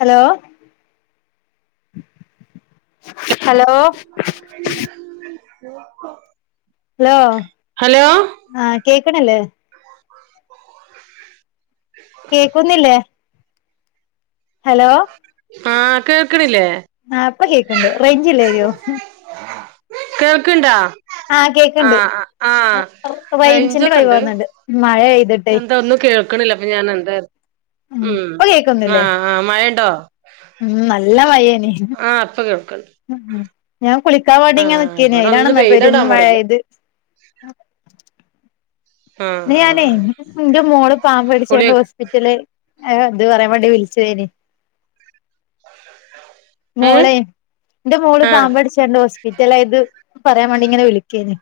Hello hello [unintelligible] hello hello ആ കേക്കണില്ലേ [unintelligible] കേക്കുന്നില്ലേ ഹലോ.. ആഹ് കേക്ണില്ലേ ആ ഇപ്പ കേക്കണ്ട് റേഞ്ചില്ലായോ കേക്ക്ണ്ടാ? ആ കേക്കണ്ട് ർ റൈഞ്ചിന്റെ റേഞ്ചൊക്കെ പെഴ വാ ഉണ്ട് തോന്ന്ണ്ട് മഴ പെയ് എന്താ ഒന്നും കേൾക്കണില്ല അപ്പ ഞാൻ എന്താ ഉം ഇപ്പൊ കേക്കുന്നില്ലേ ആഹ് ആഹ് മഴയുണ്ടോ ഉം നല്ല മഴയാണ് ആ ഇപ്പ കേൾക്ക്ണണ്ട് മം ഞാൻ കുളിക്കാൻ വേണ്ടി ഇങ്ങനെ നിക്കനി ഇവിടെ ഒന്ന് അയിലാണെന്ന് പെരും പെയ്തടാ മഴ മറന്നു പെയ്തേ ആഹ് ഇന്ന് ഞാനേ ആഹ് എന്റെ മോള് പാമ്പ് കുളി കടിച്ചായോണ്ട് ഹോസ്പി റ്റല് ഏ ത് പറയാൻ വേണ്ടി വിളിച്ചേയിനി ഏഹ് മോളെ എന്റെ മോള് ആഹ് പാമ്പ് കടിച്ചാണ്ട് ഹോസ്പിറ്റലായത് പറയാൻ വേണ്ടി ഇങ്ങനെ വിളിക്കേന്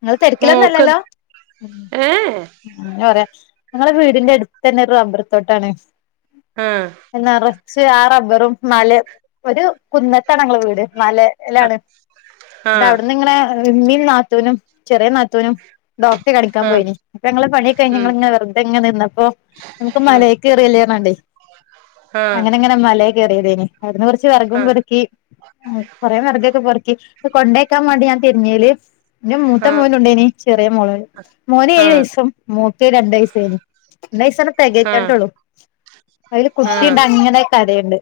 നിങ്ങള് മോൾക്ക് തെരക്കിലൊന്നല്ലല്ലോ ഏഹ് എങ്ങന പറയാ ഞങ്ങളെ വീടിന്റെ എടുത്തെന്നെ ഒരു റബ്ബറ് തോട്ടാണ് ആഹ് ന്നറച്ച് ആ റബ്ബറും മല ഒരു കുന്നത്താണങ്ങളെ വീട് മല എല്ലാണ് ന്നട്ട് ആഹ് അവിടുന്ന് ഇങ്ങനെ ഇമ്മീം നാത്തൂനും ചെറിയ നാത്തൂനും ഡോക്റ്റെ കാണിക്കാൻ ആഹ് പോയിനി. ഇപ്പൊങ്ങള് പണിയൊക്കഴിഞ് ഉം ഞങ്ങണെ വെറതെങ് നിന്നപ്പോ നമക്ക് മല ഉം [unintelligible] ആഹ് അങ്ങനെ ങ്ങനെ മലയെ കയറിയതേനി അവ്ട്ന്ന് കൊറച്ച് വേറകും ആഹ് പോറ്ക്കി കൊറേ വെറകൊക്കെ പോർക്കി കൊണ്ടേക്കാൻ മാണ്ടി ഞാൻ തിരിഞ്ഞേല് ന്റെ മൂത്ത ആഹ് മോനുണ്ടേനി, ചെറിയ മോള്. മോന് ഏഴു ആഹ് വയസും, മോൾക് രണ്ടു വയസായിന്. ഒരു എൈസങ്ങട്ട് ആഹ് തെകഞ്ഞ്ട്ടള്ളു അതില് ആഹ് കുട്ടിയിണ്ട് അങ്ങനെ കരയ്ണ്ട്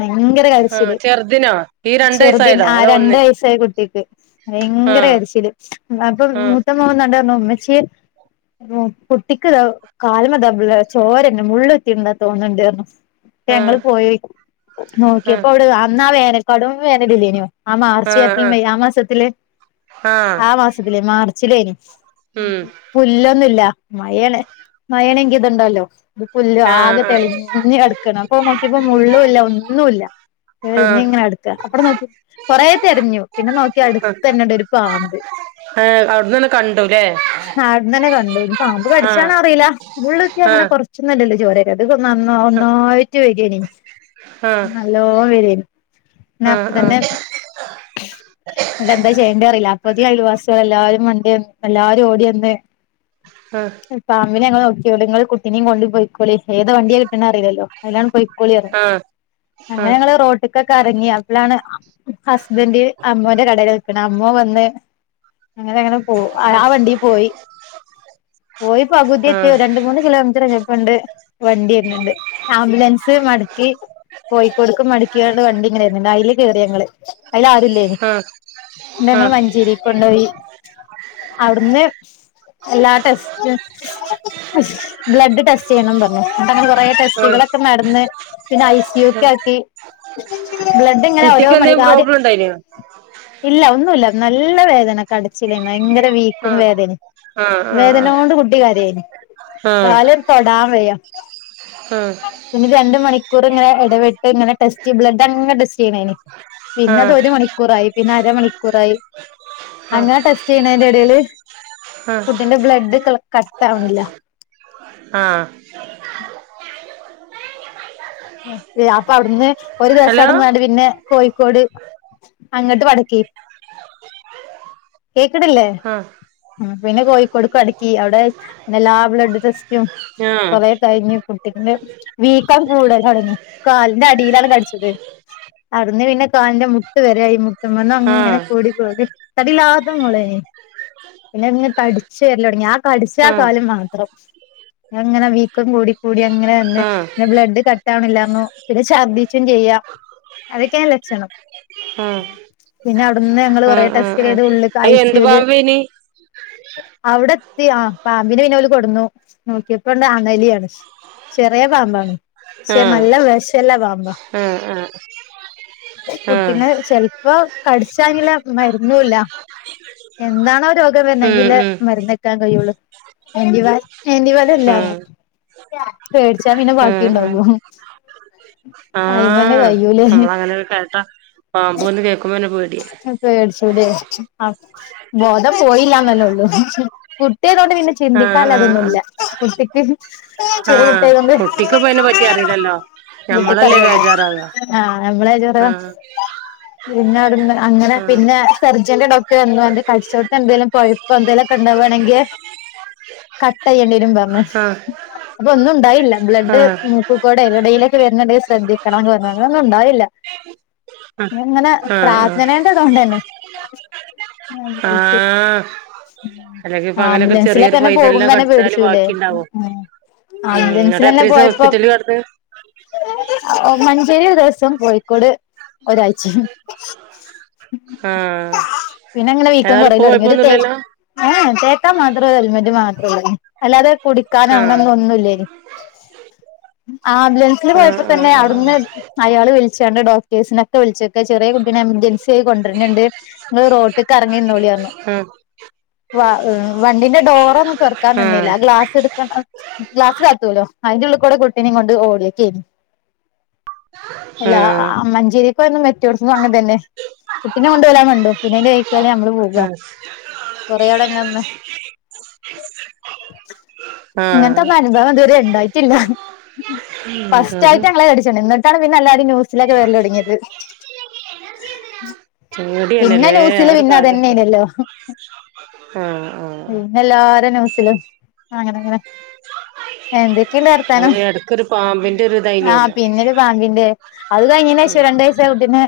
ഭയങ്കര ആഹ് കരച്ചില് ചെറുതിനോ ഈ രണ്ട് ചെറുതി വയസായതോ ആ അതോ രണ്ടു ഒന്ന് വയസായ കുട്ടിക്ക് [unintelligible] ഭയങ്കര ആഹ് കരിച്ചില് അപ്പം ആഹ് മൂത്ത മോന്നാണ്ടു പറഞ്ഞു ഉമ്മച്ച്യേ കുട്ടിക്ക്താ കാല്മേ താ ബ്ല ചോര ര്ന്ന് മുള്ളുത്തി തോന്നുന്നുണ്ടാർ ന്നു ങ്ങൾ ആഹ് പോയി. നോക്കിയപ്പോ ആഹ് അവിടെ അന്നാ വേനൽ കടും വേനലില്ലേനിയോ ആ മാർച്ച്, ഏപ്രിൽ, ആഹ് മെയ് ആ മാസത്തില് ആഹ് ആഹ് ആ മാസത്തില് മാർച്ചിലേനി ഉം പുല്ലൊന്നുല്ല മയെണ്. മയേനെങ്കി ഇത്ണ്ടല്ലോ ഇത് പുല്ല് ആകെ ആഹ് ആഹ് തെളിഞ്ഞ് കട് [unintelligible] അപ്പൊ ഞാൻ നോക്കിയപ്പോ മുള്ളുംല്ല ഒന്നുല്ല ആഹ് ഇങ്ങനെ അട് അപ്പടെ നോക്കി കൊറേ തെരിഞ്ഞു പിന്നെ നോക്കിയ അടുത്ത തന്നെണ്ട് ഒരു പാമ്പ്. ഏഹ് അവിട്ന്നന്നെ കണ്ടുല്ലേ നാട്ന്ന് തന്നെ കണ്ടു. പാമ്പ് ആഹ് കടിചാണോന്ന് അറിയില്ല മുള്ളുത്തിയ അങ്ങനെ ആഹ് കൊറ്ച് തിന്നിട്ട് അല്ലെ ചോര വെരാ ഒന്നായ്റ്റ് വെരേനി ആഹ് നല്ലോ വെരേനി പിന്നെ അപ്പ ആഹ് ആഹ് തന്നെ [inaudible] എന്നിട്ട് എന്താ ചെയ്യേണ്ടി അറിയില്ല അപ്പഴ്ത്തി അഴിൽവാസികൾ എല്ലാരും വണ്ടി എല്ലാരും ഓടിയന്ന് ആഹ് ഫാമിലിഞങ്ങള് നോക്കിയോണ്ട് നിങ്ങള് കുട്ടിനിയും കൊണ്ട് പോയി ഇക്കോളി ഏത് വണ്ടിയ കിട്ട്ണെന്ന് അറിലല്ലോ, അയിലാണ്ട് പോയിക്കോളി പറഞ് ആഹ് ആഹ് അങ്ങനെഞങ്ങള് റോട്ട് ക്കെറങ്ങി അപ്പളാണ് ഹസ്ബൻഡ് അമ്മോന്റെ കടെൽ നിക്കണേ അമ്മോൻ വെന്ന് അങ്ങനെ അങ്ങനെ പോ ആ വണ്ടിൽ പോയി പോയി പകുതിയത്തി ആഹ് രണ്ട് മൂന്ന് കിലോമീറ്ററോ പ്പ ണ്ട് വണ്ടി വര്ൻണ്ട് ആംബുലൻസ് മടക്കി കോഴിക്കോട്ക് മടകിയാണ്ട് വണ്ടി ഇങ്ങനൊവേര്ന്ണ്ട് അതില് കേറി ഞങ്ങള് അയിൽ ആരുല്ലേനി ആഹ് ആഹ് ന്നട്ട് ഞങ്ങള് മഞ്ചേരികൊണ്ടോയി [inaudible] എല്ലാ ടെസ്റ്റ് ബ്ലഡ് ടെസ്റ്റ് ചെയ്യണം പറഞ് ആഹ് ടെസ്റ്റുകളൊക്കെ നടന്ന് പിന്നെ ഐ സി യുക്കെ ആക്കി ബ്ലഡ് ഇങ്ങനെ ഓരോ കുട്ടിക്ക് മണി എന്തേലും ആദ്യം പ്രോബ്ലം ഇണ്ടായിനോ ഇല്ല ഒന്നുല്ല നല്ല വേദന കടച്ചിലെന്നു ഭയങ്കര വീക്കും ആഹ് വേദനിം ആഹ് ആഹ് വേദനോണ്ട് കുട്ടികരിയും ആഹ് കാല് ആഹ് തൊടാൻ വയ്യ ആഹ് പിന്നെ രണ്ട് മണിക്കൂർ ഇങ്ങനെ എടവിട്ട് ഇങ്ങനെ ടെസ്റ്റ് ചെയ ബ്ലഡ് അങ്ങെനെ ടെസ്റ്റ് ചെയ്യണേന് പിന്നെ അത് ആഹ് ഒരു മണിക്കൂറായി, പിന്നെ അരമണിക്കൂറായി ആഹ് അങ്ങനെ ടെസ്റ്റ് ചെയ്യണെന്റെ എടെല് ആഹ് കുട്ടിന്റെ ബ്ലഡ് ക കട്ടവ്ണില്ല. ആഹ്. അപ്പൊ അവ്ട്ന്ന് ഒരു ദിവസം ഹലോ അവിടന്നാണ്ട് പിന്നെ കോഴിക്കോട് അങ്ങട്ട് വട [inaudible] കേക്ക്ടില്ലേ ആഹ് പിന്നെ കോഴിക്കോട് മടക്കി അവിടെല്ലാ ബ്ലഡ് ടെസ്റ്റും ആഹ് കൊറേ കഴിഞ്ഞു കുട്ടിൻ്റെ വീക്കൻ കൂടൽ തുടങ്ങി കാലിന്റെ അടിയിലാണ് കടിച്ചത് അടുന്ന് പിന്നെ കാലിന്റെ മുട്ട് വരെ ആയ് മു [unintelligible] ആഹ് ആഹ് അങ്ങനെ കൂടിക്കൂടി തടില്ലാത്ത മോളേനി പിന്നെ ഇങ്ങെ തടിച്ചു വരല് തൊടങ്ങി. ആ കടിച്ച ആ ആഹ് കാല് മാത്രം ങ്ങനെ വീക്കം കൂടി കൂടി അങ്ങനെ ആഹ് വന്ന് ആഹ് പിന്നെ ബ്ലഡ് കട് [unintelligible] പിന്നെ ഛർദ്ദിച്ചും ചെയ്യാ അതൊക്കെയാ ലക്ഷണം ആഹ് പിന്നെ അവിട് ന്ന് ഞങ്ങള് കൊറെ ടെസ്റ്റ് ആഹ് ചെയ്ത്. ഉള്ളക് അത് എന്ത് ഐസിയുല് പാമ്പേനി അവിടെത്തി ആഹ് പാമ്പിനെ പിന്നെ ഓല് കൊട്ന്നു നോക്കിയപ്പോണ്ട് അണലിയാണ് ചെറിയ പാമ്പാണ് ശ്ശെ ആഹ് നല്ല വെഷ് ആഹ് ആഹ്. ആഹ് കുട്ടീനെ ചെൽപ്പോ കടിച്ചാഞ്ലെ മരുന്നുല്ല. എന്താണോ രോഗം വര്ണെ ഉം അയ്നില്ലെ ഉം മര്ന്ന ക്കാൻ കയ്യോള്ളു [unintelligible] വലല്ല ആഹ് പേടിച്ചാ പിന്നെ ആഹ് ബാക്കിണ്ടാവും ആഹ് അയിമന്നെ ആഹ് കയ്യൂലേ. നമ്മളങ്ങനൊക്കെ കേട്ടാ പാമ്പോന്ന് കേക്കുമ്പോന്നെ പേ പേട്ച്ചുല്ലേ... ആ ബോധം പോയില്ലാ ന്ന്ന്നേള്ളൂ കുട്ടിയാതോണ്ട് പിന്നെ ആഹ് ആഹ് ചിന്തിക്കാല്ലാതൊന്നുല്ല ആഹ് കുട്ടിക്ക് ചെറിയ കുട്ട്യായതോണ്ട് ട്ടിക്ക്പോ അയനെ പറ്റി അറീലല്ലോ [inaudible] ആഹ് നമ്മളെ ആഹ് [unintelligible] അങ്ങനെ ആഹ് പിന്നെ സർജന്റെ ഡോക്ടർ വന്നാണ്ട് കട്ച്ചോട്ത്ത് എന്തെലും പഴ്പ്പോ എന്തെലൊക്കെണ്ടാവാണെങ്കെ കട്ടയ്യേണ്ടിരും പർഞ്ഞു ആഹ് അപ്പൊ ഒന്നും ഉണ്ടായില്ല ബ്ലഡ് ആഹ് മൂക്ക്കൂടെ എവ്ടേലൊക്കെ വര്ന്ന്ണ്ടങ്കിൽ ശ്രദ്ധിക്കണക്കണോന്ന് പറഞ്ഞു അങ്ങെനെന്നുംണ്ടായില്ല [inaudible] ആഹ് ഇങ്ങനെ ആഹ് ആഹ് പ്രാർത്ഥനെന്റെ തോണ്ടെന്നേ ആഹ് അത് ശെരി ആഹ് ഉം അല്ലെങ്കി ഇപ്പ അങ്ങനൊക്കെ ആമ്പുലൻ ചെറിയൊരു മൻസിലൊക്കെന്നെ പൈതലിനെ പോകുംന്നെ കടിച്ചാല് പേടിച്ചുല്ലേ ബാക്കിണ്ടാവോ ഉം എന്നിട്ട് ആബലൻസിലെന്നെ എത്രീസം പോയപ്പോ ഹോസ്പിറ്റലിൽ കെടന്ന് മഞ്ചേരി ഒരോസം കോഴിക്കോട് ഒരാഴ്ച്ചിം ആഹ്. പിന്നെ ങ്ങനെ വീക്കം ഏതായാലും ഇപ്പൊ കൊറിയലോട്ങ്ങി ഒരു തെ കൊഴപ്പൊന്നുല്ലല്ലോ ഏഹ് തേക്കാൻ മാത്രേരു ഓൽമെന്റ് മാത്രള്ളൊയ്നി അല്ലാതെ കുടിക്കാനൊ ആഹ് അങ്ങനൊന്നുല്ലെയ്നി ആംബുലൻസിൽ പോയപ്പോ ആഹ് തന്നെ ആഹ് ആഹ് അവ്ട്ന്ന് അയാള് വിൾച്ചാണ്ട് ഡോക്ടേഴ്സിനൊക്കെ വിളിച്ചക്ക ചെറിയ കുട്ടിയെ എമർജൻസി ആയി കൊണ്ടര്ന്ണ്ട്. ങ്ങള് റോട്ട്ക്ക് എർങ്ങിരുന്നോളിർഞ്ഞു. ഉം വ വണ്ടിന്റെ ഡോറൊന്നും തോർക്കാൻ ആഹ് നിന്നില്ല ഗ്ലാസ് എടു ക്ലാസ് താത്തുല്ലോ അതിന്റെ ഉള്ള് കൂടെ കുട്ടീനേം കൊണ്ട് ഓടിയേക്കെനി. അല്ലാ ആഹ് അ മ്മഞ്ചേരികോയെന്നും മെറ്റൊട്തന്നും അങ്ങൻ തന്നെ കുട്ടിനെ കൊണ്ട് ഓലാൻണ്ട് മണ്ടും പിന്നെ അയ്‌ന്റെ വെയ്തലെ നമ്മള് പോവാ. ആഹ് കൊറെ ആവ്ടെങ്ങനെന്ന് ആഹ് ഉം [unintelligible] ടാണ് പിന്നെല്ലാരും ന്യൂസിലൊക്കെ വരലോടങ്ങിയേത് ഉം പിന്നെ പേടിയന്നല്ലേ ആ ന്യൂസില് ഒരു പിന്നെ കാര്യൊക്കെ അതന്നെനല്ലോ ആഹ് ആഹ് ഉം എല്ലാരും ന്യൂസിലും അങ്ങനെ അങ്ങനെ എന്തൊക്കെയുണ്ട് സ്ഥലം ഒരു എടക്കൊരു പാമ്പിന്റെ ഒരു ആഹ് ഇതായിനല്ലോ പിന്നൊരു പാമ്പിന്റെ അത് കഴിഞ്ഞെനേഷം ഉം രണ്ട് വയസ്സായ കുട്ടിനെ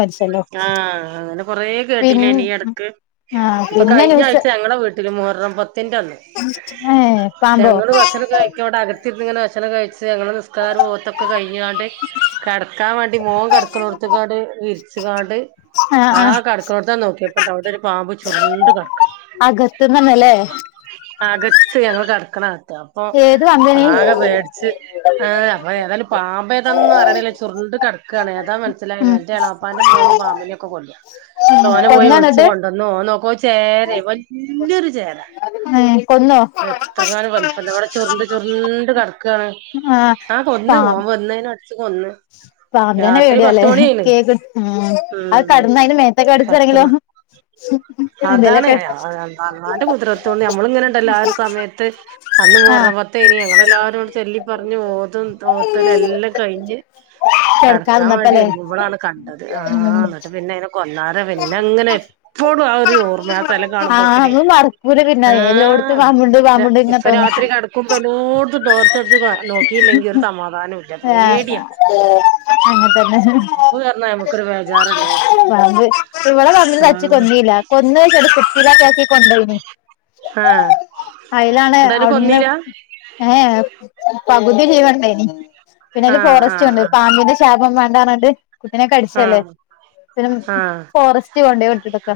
മരിച്ചല്ലോ ആഹ് അങ്ങനെ കൊറേ പിൻ കേട്ടില്ലേയ്നി ഈടക്ക് ആഹ് ഇപ്പൊ പിന്നെ ന്യൂസ് കഴിഞ്ഞാഴ്ച ഞങ്ങളെ വീട്ടില് മുഹറം പത്തിന്റെന്ന് ഏഹ് പാമ്പോ ഞങ്ങള് ഷണകഴിച്ചോണ്ട് അകത്തിര്ന്ന് ഇങ്ങനെ ഭക്ഷണൊക്കെ കഴിച്ച് ഞങ്ങള് നിസ്കാരും ഓത്തൊക്കെ കഴിഞ്ഞാണ്ട് കെടക്കാൻ മാണ്ടി ടി മോൻ കെടക്കണോട്തക്കാണ്ട് വിരിച് കാണ്ട് ആഹ് കട്ക്ണോട്തണ്ട് നോക്കിയപ്പണ്ടാവ്ടെ ഒരു പാമ്പ് ചുരുണ്ട് കടക്ക്ണ്. അകത്ത്ന്നന്നല്ലേ അകത്ത് ഞങ്ങള് കടക്കണകത്ത് അപ്പൊ ഏത് പാമ്പേനി ആകെ ബേ [unintelligible] ഏതായാലും പാമ്പ ഏതാന്നും അറിയണില്ലേ ചുരുണ്ട് കിടക്കുവാണ് ഏതാ ഉം എന്റെ എളാപ്പാന്റെ മോന് പാമ്പിനെൊക്കെ കൊല്ലും ഉം ണ്ടട്ടോന പോയി കൊന്നോ ഒളിച്ചച്ച് ന്നട്ട് കൊ വന്ന് ഓന് നോക്കുമ്പ ചേര വല്യരു ചേരാ ഉം കൊന്നോ എത്ര കാനം വലുപ്പം വടെ ചുറണ്ട് ചുറണ്ട് കടക്കണ് ആഹ് ആ കൊന്ന് ഓൻ വെന്നേ കൊന്ന് പാമ്പ്നന്നെ രാത്രി പേടിയാല്ലേ പത്ത് മണിയായിണ് കേക്ക് ഉം അത് ഉം കടന്ന് അതിന് മേത്തൊക്കെ പത്ത് കടക്കാണെങ്കിലോ മ അതാണ് അല്ലാൻ്റെ കുതിരത്തുകൊണ്ട് നമ്മള് ഇങ്ങനെുണ്ടല്ലോ ആ ഒരു സമയത്ത് അന്ന് ആഹ് മുഹറം പത്തേനി അങ്ങനെ എല്ലാരും ചെല്ലി പറഞ്ഞ് ഓതും ഓത്തലും എല്ലാം കഴിഞ്ഞ് കടക്കാൻ വേണ്ടി കെടക്കാതിന്നപ്പല്ലേ ഒരുങ്ങുമ്പോഴാണ് കണ്ടത് ആ ഉം എന്നിട്ട് പിന്നെ അയനെ കൊന്നാര പിന്നെ അങ്ങനെ എപ്പോഴും ആ ഒരു ഓർമ്മയാ സ്ഥലം ആഹ് കാണുമ്പോക്ക്ന് നമ്മള് മറക്കൂല പിന്നെ എല്ലോടത്തും ആഹ് പാമ്പുണ്ട് പാമ്പുണ്ട് ഇങ്ങനെ ഇപ്പ തോന്നും രാത്രി കട നക്കുമ്പോ എനോൂടുും ഡോർച്ചടിച്ച് നോക്കിയില്ലെങ്കിൽ ഒരു സമാധാനം ഇല്ല ആ പേടിയാ [unintelligible] അങ്ങനെത്തന്നെ എന്നാ നമുക്കൊരു ബേജാറല്ലേ അത് ഇവള വന്ന തച്ച് ആഹ് കൊന്നല്ല കൊന്ന് ചെട കുപ്പിയിലെക്കൊ ആക്കി കൊണ്ടന് ആഹ് അയലാണ് എന്നിട്ടതിനെ അവിടുന്ന് കൊന്നീല ഏഹ് പകുതി ജീവണ്ടേനി പിന്നെ ഒരു ആഹ് ഫോറസ്റ്റ് ആഹ് കൊണ്ടോയി ആഹ് പാമ്പിന്റെ ശാപം വേണ്ടാന്നുകണ്ട് കുട്ടിനെ കടിച്ചയല്ലേ ആഹ് പിന്ന ആഹ് ഫോറസ്റ്റ് കൊണ്ട വിട്ടിട്ടൊക്കെ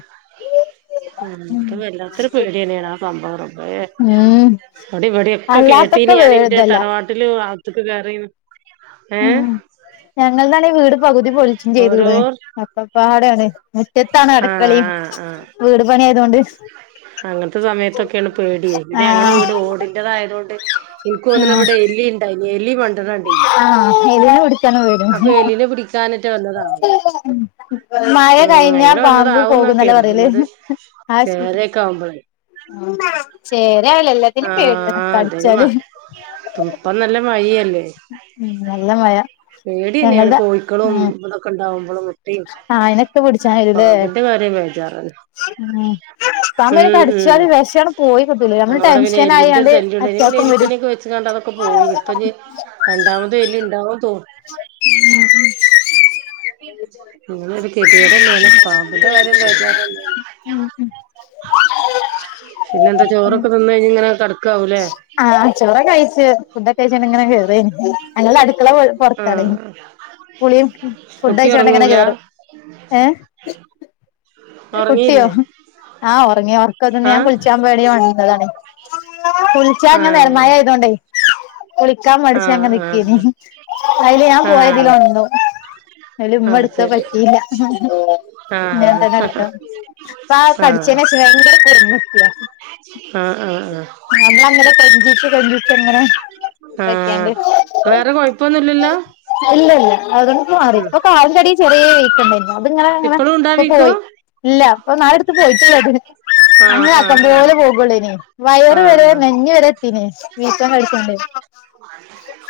ഉ അത് വല്ലാത്തൊരു പേടി തന്നെയാണ് ആ സംഭവം മഴെ ഉം അത്അവിടെ ഇവിടെക്കെ കേട്ടീ അല്ലാത്തൊക്കെ നി വേ ഞാനിന്റെ ഇതല്ല തറവാട്ടില് ആത്തക്ക് കേയറീന്ന് ഉം ഞങ്ങൾന്നാണഈ വീട് പകുതി പൊളിച്ചും ഓരോ ചെയ്ത്ക്കണ് അക്കൽപ്പാടാണ് ഇതാണ്അടക്കള ആഹ് ആഹ് ആഹ് യുംവീട് പണിയ ആതു കൊണ്ട് അങ്ങനത്തെ സമയത്തൊക്കെയാണ് പേടിയ പിന്നെ ഞങ്ങളെ ആഹ് വീട് ഓടിന്റെതായ കൊണ്ട് എനിക്ക് തോന്നണത് ഇവിടെ എലി ഉണ്ടായിനി എലി പണ്ടണകണ്ടേ ആ എലിയാ ഇവിടെ തന്നെയാ വീട് കുടിക്കാന് മറ്റ് വന്ന് മഴ ഉം കഴിഞ്ഞ അങ്ങനെ പാമ്പ് വന്നതാവുംന്നാ പോകുന്നല്ലേപറയല് ആശ് ക്കാവുമ്പോഴേ ചേരയാണ് എല്ലാത്തിനും പേടിയാണ്കടിച്ചാല് തുപ്പംനല്ല മഴയല്ലേ ഉം നല്ല മഴ പേടിയന്നെയാണ് ഞങ്ങളുടെ കോഴിക്കളും ഉം ഇതൊക്കെ ഉണ്ടാവുമ്പോളും ആയിനൊക്കെ പിടിച്ചാൻ വരൂല്ലേ പാമ്പിന്റെ കാര്യ ബേജാർ ഉം പാമ്പിനെ ഉം ഉം കടിച്ചാല് വിഷാണ് പോയി കിട്ടൂലേ നമ്മള് ഞങ്ങളോടെ പിന്നെ ടെൻഷൻ എല്ലിന്റെ ആയാണ്ട് ശല്ല്യം ഇണ്ടായിന് പിന്നെ അറ്റാക്കും വരും എല്ലിക്കണിക്കെ വെച്ച് കണ്ടതൊക്കെ പോയി നി ഇപ്പൊ രണ്ടാമത് വല്യയഇണ്ടാവോ തോ ഇങ്ങനൊരു കെതി കേട് തന്നെയാണ് പാ അന്റെ കാര്യം ബേജാറ് തന്നെ ഉം ഉം പിന്നെ എന്താ ചോറൊക്കെ നിന്ന കഴിഞ്ഞ ഇങ്ങനെ കടക്കാവൂല്ലേ ആഹ് ആ ചോറ് കഴിച്ച് ഫുഡ് കഴിച്ച് ഇങ്ങനെ കേറനു അല്ല അടുക്കള. ആഹ് കുളിയും ഫുഡ് കുട്ടി കഴിച്ചോണ്ട് ഇങ്ങനെ ഒറങ്ങൂല കേറും. ഏഹ് കുട്ടിയോ ഒറങ്ങീല്ലേ ആഹ് ഉറങ്ങിയ ഉറക്കതന്ന് ഞാൻ ആഹ് കുളിച്ച ഇവടെയും ഉണ്ട് അതാണെ കുളിച്ച അങ്ങ ഏഹ് മഴ ആയതോണ്ടേ കുളിക്കാൻ മടിച്ച അങ്ങ ആഹ് നിക്കീന ആഹ് അതില് ഞാൻ ആഹ് ആഹ് പോയതില് ഉണ്ടോ അതില് ആഹ് ഉമ്മഎടുത്ത ശരി പറ്റിയില്ല ആഹ് ഹ ഹഹ ഇപ്പാ കടിച്ചെന് ശേഷം ഭയങ്കര കുറുമ്പത്തിയ ആഹ് ആഹ് നമ്മളങ്ങ് കൊഞ്ചിച്ച് കൊഞ്ചിച്ച് ങ്ങനെ വെക്കാണ്ട് ഇപ്പൊന്നുല്ലല്ലോ. ഇല്ല അതൊണ്ട് മാറി ഇപ്പോ കാലിന്റെടി. ചെറിയ വീക്കണ്ടാരുന്നു അത്ങ്ങനെ അങ്ങനെ ഇപ്പളും ഇപ്പ ഉണ്ടാവീക്കോ പോയി ഇല്ല അപ്പൊ നാളടുത്ത് പോയിട്ടൊള്ളു അതിന്. ആഹ് അങ്ങന ആഹ് ആഹ് ആക്കാമ്പോലെ പോകുള്ളൂനി. വയറ് വരെ നെഞ്ഞ്വരെ എത്തിന്.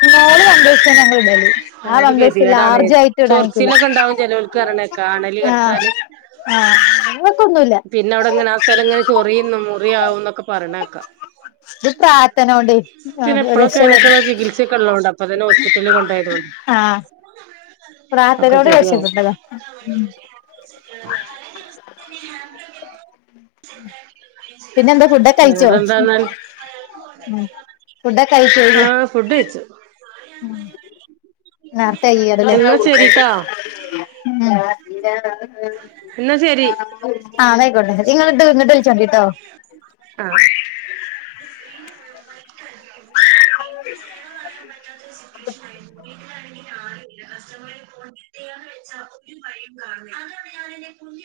സ്മോള് പമ്പേഴ്സാ ഞങ്ങൾ ഇടല് ആ ഒരു പമ്പേഴ്സ് ഗതിയേടാണ് ലാർജ് ആയിട്ട് ഇടാൻ നിക്കൂല ചൊറച്ചിലൊക്കെ ണ്ടാവും ചെലോല്ക്ക് അറീണേക്ക അണലി ആഹ് കടിച്ചാല്. ആഹ് ഞങ്ങക്കൊന്നുല്ല പിന്നെ അവിടെങ്ങനെ ആ സ്ഥലം ഇങ്ങനെ ചൊറിയുന്നു മുറിയാവും ന്നൊക്കെ പറഞ്ഞേക്കാ. പ്രാർ പിന്നെപ്പളെക്കെ അയിനൊക്കെള്ള ചികിത്സൊക്കെ ഉള്ളതോണ്ട് അപ്പൊ തന്നെ ഹോസ്പിറ്റലില് കൊണ്ടയതോണ്ട്. ആ. പ്രാർത്തനോണ്ട് രക്ഷപ്പെട്ടതാ. തലേ ദിവസം. ഉം. പിന്നെ എന്താ ഫുഡൊക്കെ കഴിച്ചോ. വേറെന്താന്നാൽ ഫുഡൊക്കെ കഴിച്ചോ. ആഹ് ഫുഡ് കൈച്ചു ഉ നേർത്തായ് അത് ലേ. എന്നാ ശരിട്ടാ ഉം. എന്നാ ശരി ആ ന്നയിക്കോട്ടെ. നിങ്ങള് ഇങ്ങിട്ട് വിളിച്ചോണ്ടി ട്ടോ. ആഹ്. [unintelligible] പറയാൻ പറ്റാത്ത ഒരു സിറ്റുവേഷൻ ആയി പോയി. ണെങ്ക ആരുല്ല. കസ്റ്റമ [unintelligible] [inaudible]